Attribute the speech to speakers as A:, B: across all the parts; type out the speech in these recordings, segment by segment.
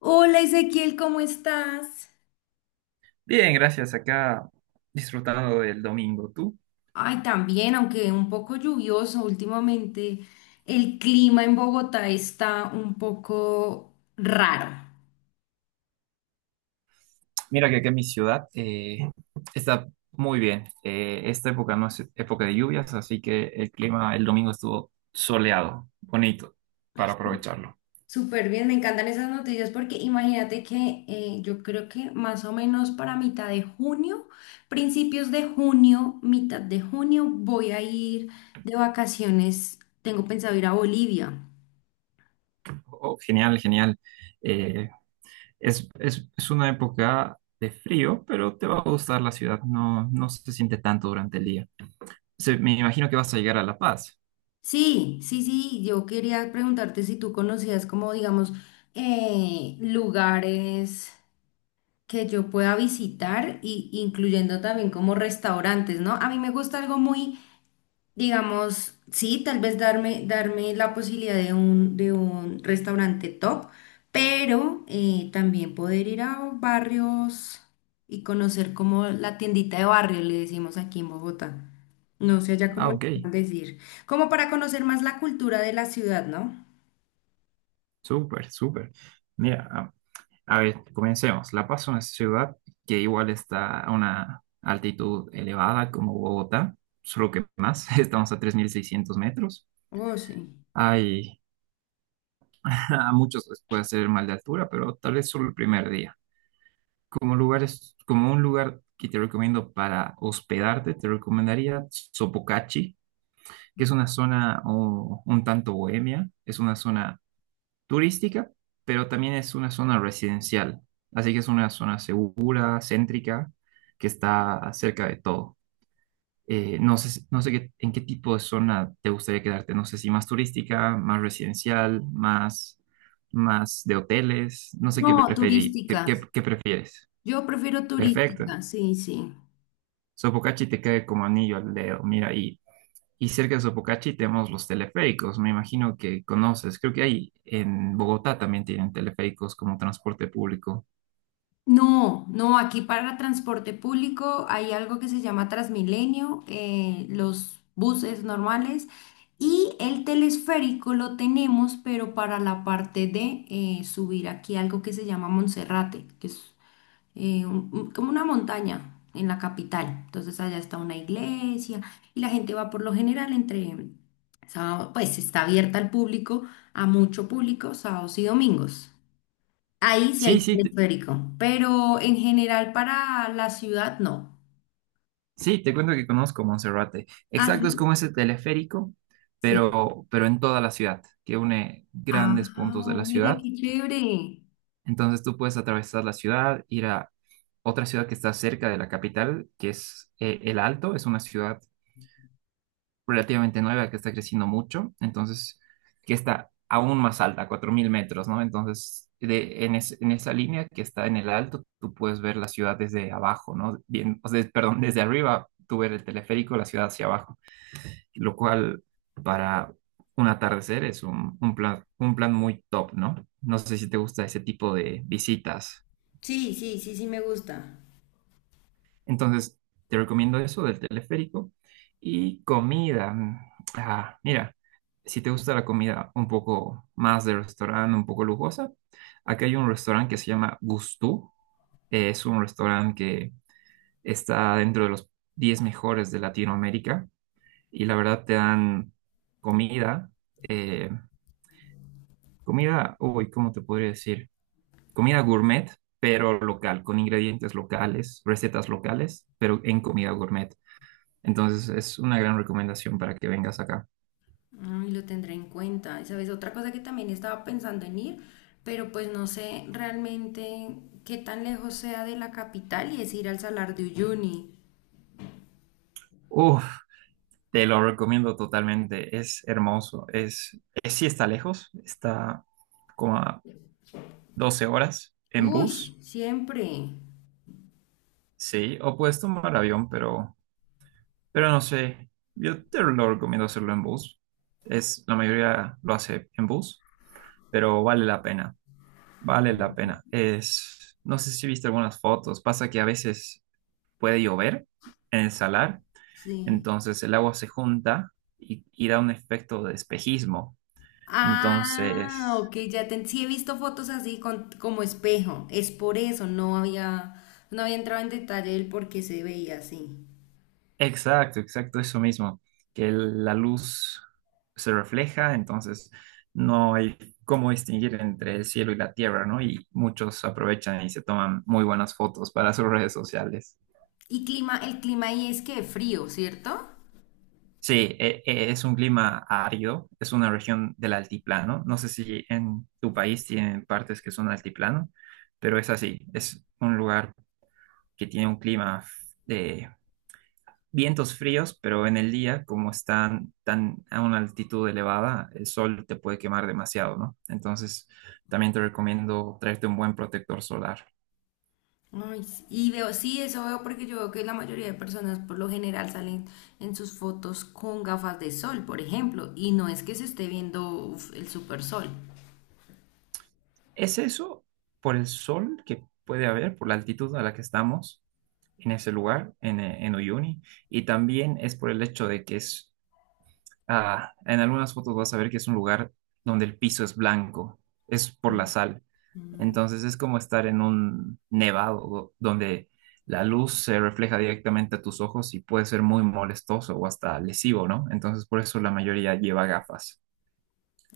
A: Hola Ezequiel, ¿cómo estás?
B: Bien, gracias. Acá disfrutando del domingo. ¿Tú?
A: Ay, también, aunque un poco lluvioso últimamente, el clima en Bogotá está un poco raro.
B: Mira que acá en mi ciudad está muy bien. Esta época no es época de lluvias, así que el clima el domingo estuvo soleado, bonito, para aprovecharlo.
A: Súper bien, me encantan esas noticias porque imagínate que yo creo que más o menos para mitad de junio, principios de junio, mitad de junio, voy a ir de vacaciones. Tengo pensado ir a Bolivia.
B: Oh, genial, genial. Eh, es una época de frío, pero te va a gustar la ciudad. No, no se siente tanto durante el día. Me imagino que vas a llegar a La Paz.
A: Sí, sí, sí, yo quería preguntarte si tú conocías como, digamos, lugares que yo pueda visitar y incluyendo también como restaurantes, ¿no? A mí me gusta algo muy digamos, sí, tal vez darme la posibilidad de un restaurante top, pero también poder ir a barrios y conocer como la tiendita de barrio, le decimos aquí en Bogotá. No sé ya
B: Ah,
A: cómo le
B: ok.
A: pueden decir. Como para conocer más la cultura de la ciudad, ¿no?
B: Súper, súper. Mira. A ver, comencemos. La Paz es una ciudad que igual está a una altitud elevada como Bogotá, solo que más, estamos a 3.600 metros.
A: Oh, sí.
B: Hay, a muchos les puede hacer mal de altura, pero tal vez solo el primer día. Como lugares, como un lugar que te recomiendo para hospedarte, te recomendaría Sopocachi, que es una zona oh, un tanto bohemia, es una zona turística, pero también es una zona residencial. Así que es una zona segura, céntrica, que está cerca de todo. No sé, no sé en qué tipo de zona te gustaría quedarte. No sé si más turística, más residencial, más, más de hoteles. No sé qué
A: No,
B: preferí,
A: turística.
B: qué prefieres.
A: Yo prefiero
B: Perfecto.
A: turística, sí, sí.
B: Sopocachi te cae como anillo al dedo. Mira, Y cerca de Sopocachi tenemos los teleféricos, me imagino que conoces. Creo que hay en Bogotá también tienen teleféricos como transporte público.
A: No, no, aquí para transporte público hay algo que se llama Transmilenio, los buses normales y el telesférico lo tenemos, pero para la parte de subir aquí algo que se llama Monserrate, que es como una montaña en la capital. Entonces allá está una iglesia y la gente va por lo general entre, sábado- pues está abierta al público, a mucho público, sábados y domingos. Ahí sí hay
B: Sí, sí, te-
A: teleférico, pero en general para la ciudad no.
B: sí, te cuento que conozco Monserrate.
A: Ah,
B: Exacto, es como
A: sí.
B: ese teleférico,
A: Sí.
B: pero en toda la ciudad, que une
A: Ah,
B: grandes puntos de la
A: oye,
B: ciudad.
A: qué chévere.
B: Entonces tú puedes atravesar la ciudad, ir a otra ciudad que está cerca de la capital, que es El Alto, es una ciudad relativamente nueva que está creciendo mucho, entonces que está aún más alta, 4.000 metros, ¿no? Entonces, en esa línea que está en el alto, tú puedes ver la ciudad desde abajo, ¿no? Bien, o sea, perdón, desde arriba, tú ver el teleférico, la ciudad hacia abajo, lo cual para un atardecer es un plan muy top, ¿no? No sé si te gusta ese tipo de visitas.
A: Sí, sí, sí, sí me gusta.
B: Entonces, te recomiendo eso del teleférico. Y comida. Ah, mira, si te gusta la comida un poco más de restaurante, un poco lujosa, aquí hay un restaurante que se llama Gustú. Es un restaurante que está dentro de los 10 mejores de Latinoamérica. Y la verdad te dan comida, eh, comida, uy, ¿cómo te podría decir? Comida gourmet, pero local, con ingredientes locales, recetas locales, pero en comida gourmet. Entonces es una gran recomendación para que vengas acá.
A: Ay, lo tendré en cuenta. Y, ¿sabes? Otra cosa que también estaba pensando en ir, pero pues no sé realmente qué tan lejos sea de la capital y es ir al Salar de Uyuni.
B: Uf, te lo recomiendo totalmente. Es hermoso. Sí está lejos. Está como a 12 horas en
A: Uy,
B: bus.
A: siempre.
B: Sí, o puedes tomar avión, pero no sé. Yo te lo recomiendo hacerlo en bus. Es, la mayoría lo hace en bus, pero vale la pena. Vale la pena. Es, no sé si viste algunas fotos. Pasa que a veces puede llover en el salar.
A: Sí.
B: Entonces el agua se junta y da un efecto de espejismo.
A: Ah,
B: Entonces,
A: ok, ya te, sí he visto fotos así con, como espejo. Es por eso, no había, no había entrado en detalle el por qué se veía así.
B: exacto, exacto, eso mismo, que la luz se refleja, entonces no hay cómo distinguir entre el cielo y la tierra, ¿no? Y muchos aprovechan y se toman muy buenas fotos para sus redes sociales.
A: Y clima, el clima ahí es que frío, ¿cierto?
B: Sí, es un clima árido, es una región del altiplano. No sé si en tu país tienen partes que son altiplano, pero es así, es un lugar que tiene un clima de vientos fríos, pero en el día, como están tan a una altitud elevada, el sol te puede quemar demasiado, ¿no? Entonces, también te recomiendo traerte un buen protector solar.
A: Ay, sí, y veo, sí, eso veo porque yo veo que la mayoría de personas por lo general salen en sus fotos con gafas de sol, por ejemplo, y no es que se esté viendo uf, el super sol.
B: ¿Es eso por el sol que puede haber, por la altitud a la que estamos en ese lugar, en Uyuni? Y también es por el hecho de que es Ah, en algunas fotos vas a ver que es un lugar donde el piso es blanco, es por la sal. Entonces es como estar en un nevado donde la luz se refleja directamente a tus ojos y puede ser muy molestoso o hasta lesivo, ¿no? Entonces por eso la mayoría lleva gafas.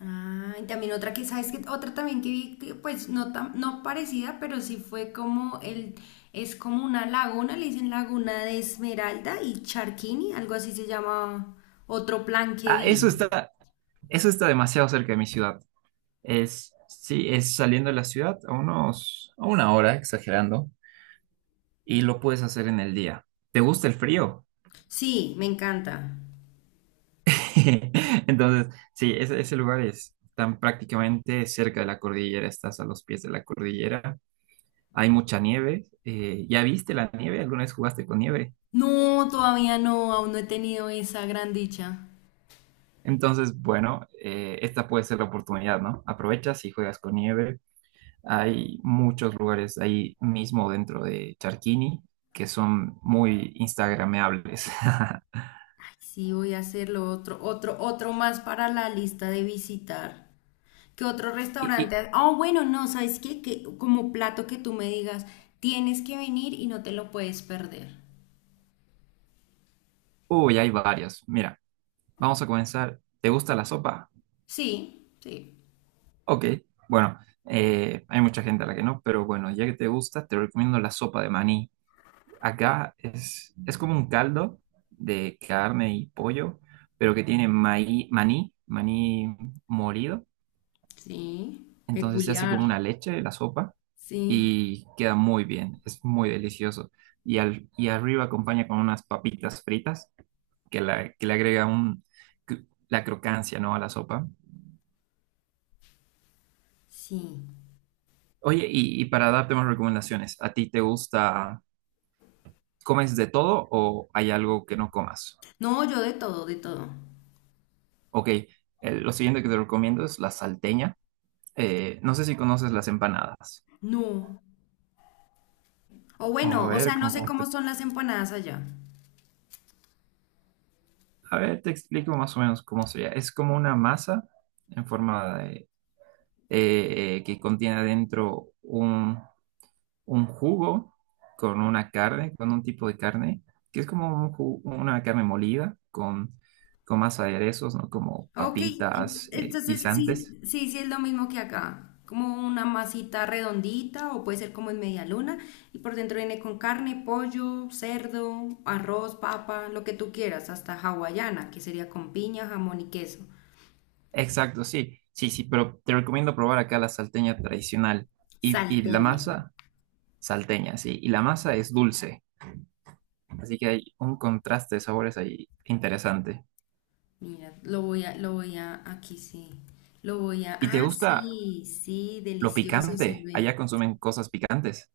A: Ah, y también otra que, ¿sabes que otra también que vi, que, pues no, tan- no parecida, pero sí fue como el, es como una laguna, le dicen Laguna de Esmeralda y Charquini, algo así se llama otro plan que
B: Ah,
A: vi.
B: eso está demasiado cerca de mi ciudad. Es, sí, es saliendo de la ciudad a unos, a una hora, exagerando, y lo puedes hacer en el día. ¿Te gusta el frío?
A: Sí, me encanta.
B: Entonces, sí, ese lugar es tan prácticamente cerca de la cordillera, estás a los pies de la cordillera, hay mucha nieve, ¿ya viste la nieve? ¿Alguna vez jugaste con nieve?
A: No, todavía no, aún no he tenido esa gran dicha.
B: Entonces, bueno, esta puede ser la oportunidad, ¿no? Aprovechas y juegas con nieve. Hay muchos lugares ahí mismo dentro de Charquini que son muy instagrameables.
A: Sí, voy a hacerlo otro más para la lista de visitar. ¿Qué otro
B: Y, y-
A: restaurante? Oh, bueno, no, ¿sabes qué? Que como plato que tú me digas, tienes que venir y no te lo puedes perder.
B: uy, hay varios. Mira, vamos a comenzar. ¿Te gusta la sopa?
A: Sí, sí,
B: Ok, bueno, hay mucha gente a la que no, pero bueno, ya que te gusta, te recomiendo la sopa de maní. Acá es como un caldo de carne y pollo, pero que tiene maní molido.
A: sí.
B: Entonces se hace como
A: Peculiar.
B: una leche la sopa
A: Sí,
B: y queda muy bien, es muy delicioso. Y arriba acompaña con unas papitas fritas que, que le agrega la crocancia, ¿no? a la sopa.
A: sí.
B: Oye, y para darte más recomendaciones, ¿a ti te gusta? ¿Comes de todo o hay algo que no comas?
A: No, yo de todo, de todo.
B: Ok, lo siguiente que te recomiendo es la salteña. No sé si conoces las empanadas.
A: No. O
B: A
A: bueno, o
B: ver,
A: sea, no sé
B: cómo
A: cómo
B: te,
A: son las empanadas allá.
B: a ver, te explico más o menos cómo sería. Es como una masa en forma de, que contiene adentro un jugo con una carne, con un tipo de carne, que es como una carne molida con más aderezos, ¿no? Como
A: Ok,
B: papitas,
A: entonces sí,
B: guisantes.
A: sí, sí es lo mismo que acá, como una masita redondita o puede ser como en media luna y por dentro viene con carne, pollo, cerdo, arroz, papa, lo que tú quieras, hasta hawaiana, que sería con piña, jamón y queso.
B: Exacto, sí, sí, sí, pero te recomiendo probar acá la salteña tradicional y la
A: Salteña.
B: masa salteña, sí, y la masa es dulce, así que hay un contraste de sabores ahí interesante.
A: Mira, lo voy a, aquí sí, lo voy a,
B: ¿Y te
A: ah,
B: gusta
A: sí, sí,
B: lo
A: delicioso se
B: picante?
A: ve.
B: Allá consumen cosas picantes.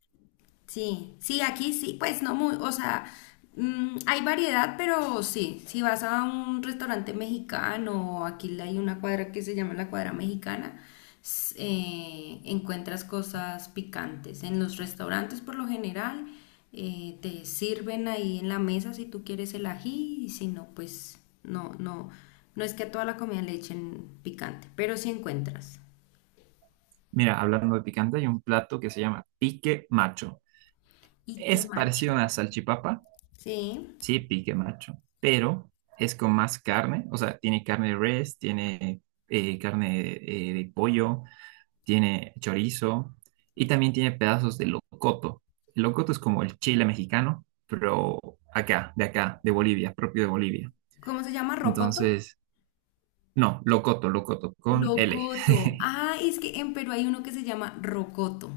A: Sí, sí, aquí sí, pues no muy, o sea, hay variedad, pero sí, si vas a un restaurante mexicano, aquí hay una cuadra que se llama la cuadra mexicana, encuentras cosas picantes. En los restaurantes por lo general te sirven ahí en la mesa si tú quieres el ají y si no, pues no, no, no es que a toda la comida le echen picante, pero sí encuentras.
B: Mira, hablando de picante, hay un plato que se llama pique macho.
A: Y qué
B: Es
A: macho.
B: parecido a una salchipapa,
A: Sí.
B: sí, pique macho, pero es con más carne, o sea, tiene carne de res, tiene carne de pollo tiene chorizo y también tiene pedazos de locoto. El locoto es como el chile mexicano, pero acá, de Bolivia, propio de Bolivia.
A: ¿Cómo se llama? ¿Rocoto?
B: Entonces, no, locoto, locoto, con L.
A: Locoto. Ah, es que en Perú hay uno que se llama rocoto.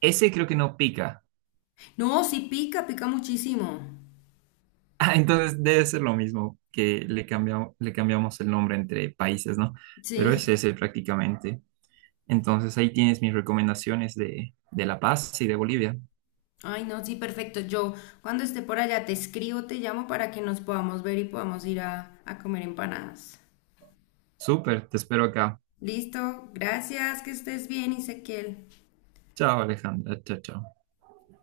B: Ese creo que no pica.
A: No, sí pica, pica muchísimo.
B: Ah, entonces debe ser lo mismo que le cambiamos el nombre entre países, ¿no? Pero es
A: Sí.
B: ese prácticamente. Entonces ahí tienes mis recomendaciones de La Paz y de Bolivia.
A: Ay, no, sí, perfecto. Yo cuando esté por allá te escribo, te llamo para que nos podamos ver y podamos ir a comer empanadas.
B: Súper, te espero acá.
A: Listo, gracias, que estés bien, Ezequiel.
B: Chao, Alejandra. Chao, chao.